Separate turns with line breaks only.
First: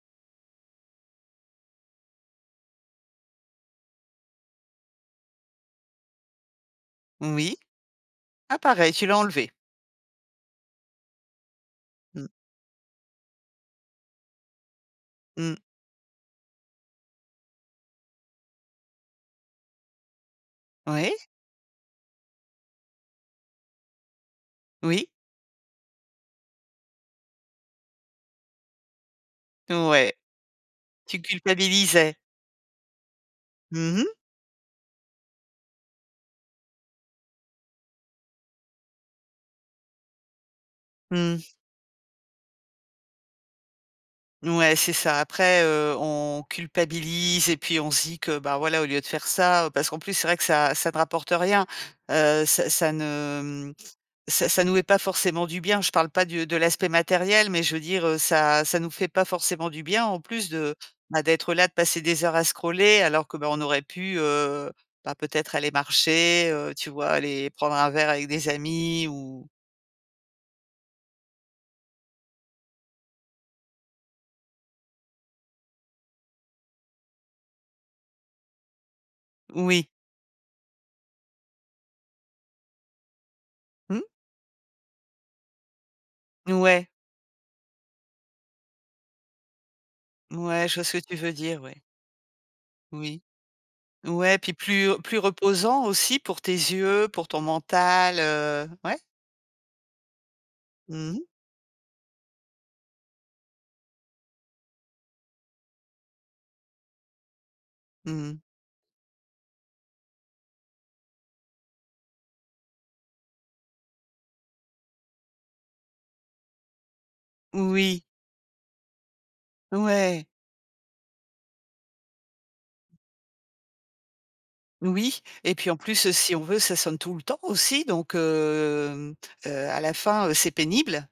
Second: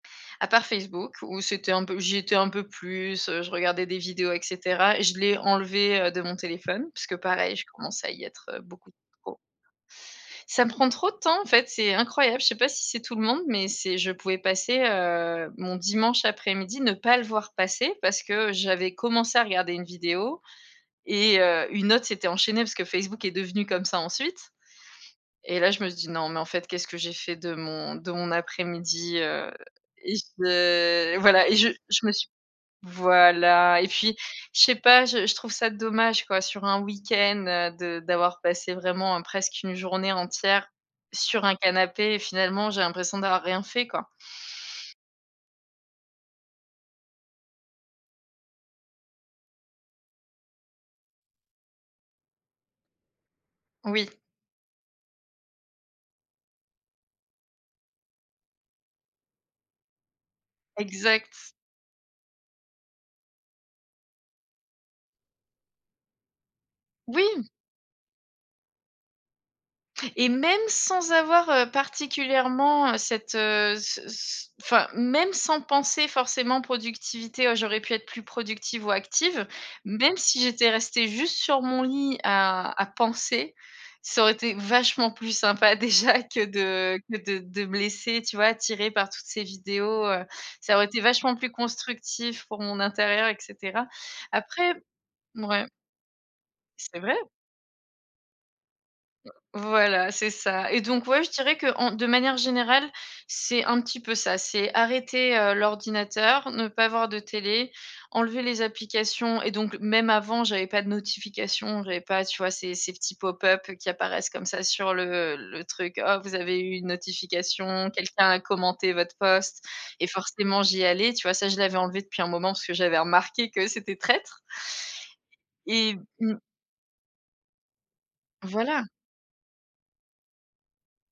À part Facebook où c'était un peu j'y étais un peu plus, heu, je regardais des vidéos et cetera et je l'ai enlevé, heu, de mon téléphone puisque
Oui,
pareil je commençais à y être,
ah
heu, beaucoup
pareil, tu l'as
trop.
enlevé.
Ça me prend trop de temps en fait, c'est
Mmh.
incroyable. Je sais pas si c'est tout le monde, mais c'est je pouvais passer, heu,
Mmh.
mon dimanche après-midi, ne pas le voir passer parce que j'avais commencé à regarder une vidéo
Oui.
et heu, une autre s'était enchaînée parce que Facebook est devenu comme ça ensuite
Oui.
et là je me suis dit: «Non mais en fait, qu'est-ce que j'ai fait de mon de mon après-midi?» Heu
Ouais,
et je
tu
voilà et je je me
culpabilisais.
suis voilà et
Mmh mh.
puis je sais pas je je trouve ça dommage quoi, sur un week-end, heu, de d'avoir passé vraiment, heu, presque une journée entière sur
Mmh.
un canapé et finalement j'ai l'impression d'avoir rien fait, quoi.
Ouais, c'est ça. Après, heu, on culpabilise et puis on se dit que, bah voilà, au lieu de faire ça, heu, parce qu'en plus, c'est vrai que ça ça ne rapporte rien. Heu, ça ça ne, hem,
Oui.
ça ça nous met pas forcément du bien. Je parle pas du de l'aspect matériel, mais je veux dire, heu, ça ça nous fait pas forcément du bien en plus de, bah
Exact.
d'être là, de passer des heures à scroller alors que, bah on aurait pu, heu, bah peut-être aller marcher, heu, tu vois?
Oui!
Aller prendre un verre avec des amis ou
Et même sans avoir, heu, particulièrement, heu, cette, heu, ce c enfin même sans penser forcément productivité: «Oh j'aurais pu être plus productive ou active»,
Oui.
même si j'étais restée juste sur mon lit à à penser,
Mmh.
ça aurait été vachement plus sympa déjà que
Ouais.
de que de de me laisser, tu vois, tirée par toutes ces vidéos. Heu,
Ouais, je
ça
vois
aurait
ce
été
que tu veux
vachement plus
dire, ouais.
constructif pour mon
Oui.
intérieur et cetera.
Ouais, puis
Après
plus plus
mouais.
reposant aussi pour tes
C'est
yeux,
vrai.
pour ton mental, heu, ouais.
Voilà c'est ça et donc
Mmh mh.
ouais, je dirais qu'en de manière générale c'est un petit peu ça. C'est arrêter, heu, l'ordinateur, ne pas avoir de télé,
Mmh mh.
enlever les applications et donc même avant j'avais pas de notifications, j'avais pas tu vois ces ces petits pop-up qui apparaissent comme ça sur le le truc: «Oh vous avez eu une notification,
Oui.
quelqu'un a commenté votre post» et
Ouais.
forcément j'y allais, tu vois? Ça je l'avais enlevé depuis un moment parce que j'avais remarqué que c'était traître
Oui et puis en
et b
plus, heu, si
mmh.
on veut, ça sonne tout le temps aussi, donc
Voilà.
hem, heu, à la fin, heu, c'est pénible.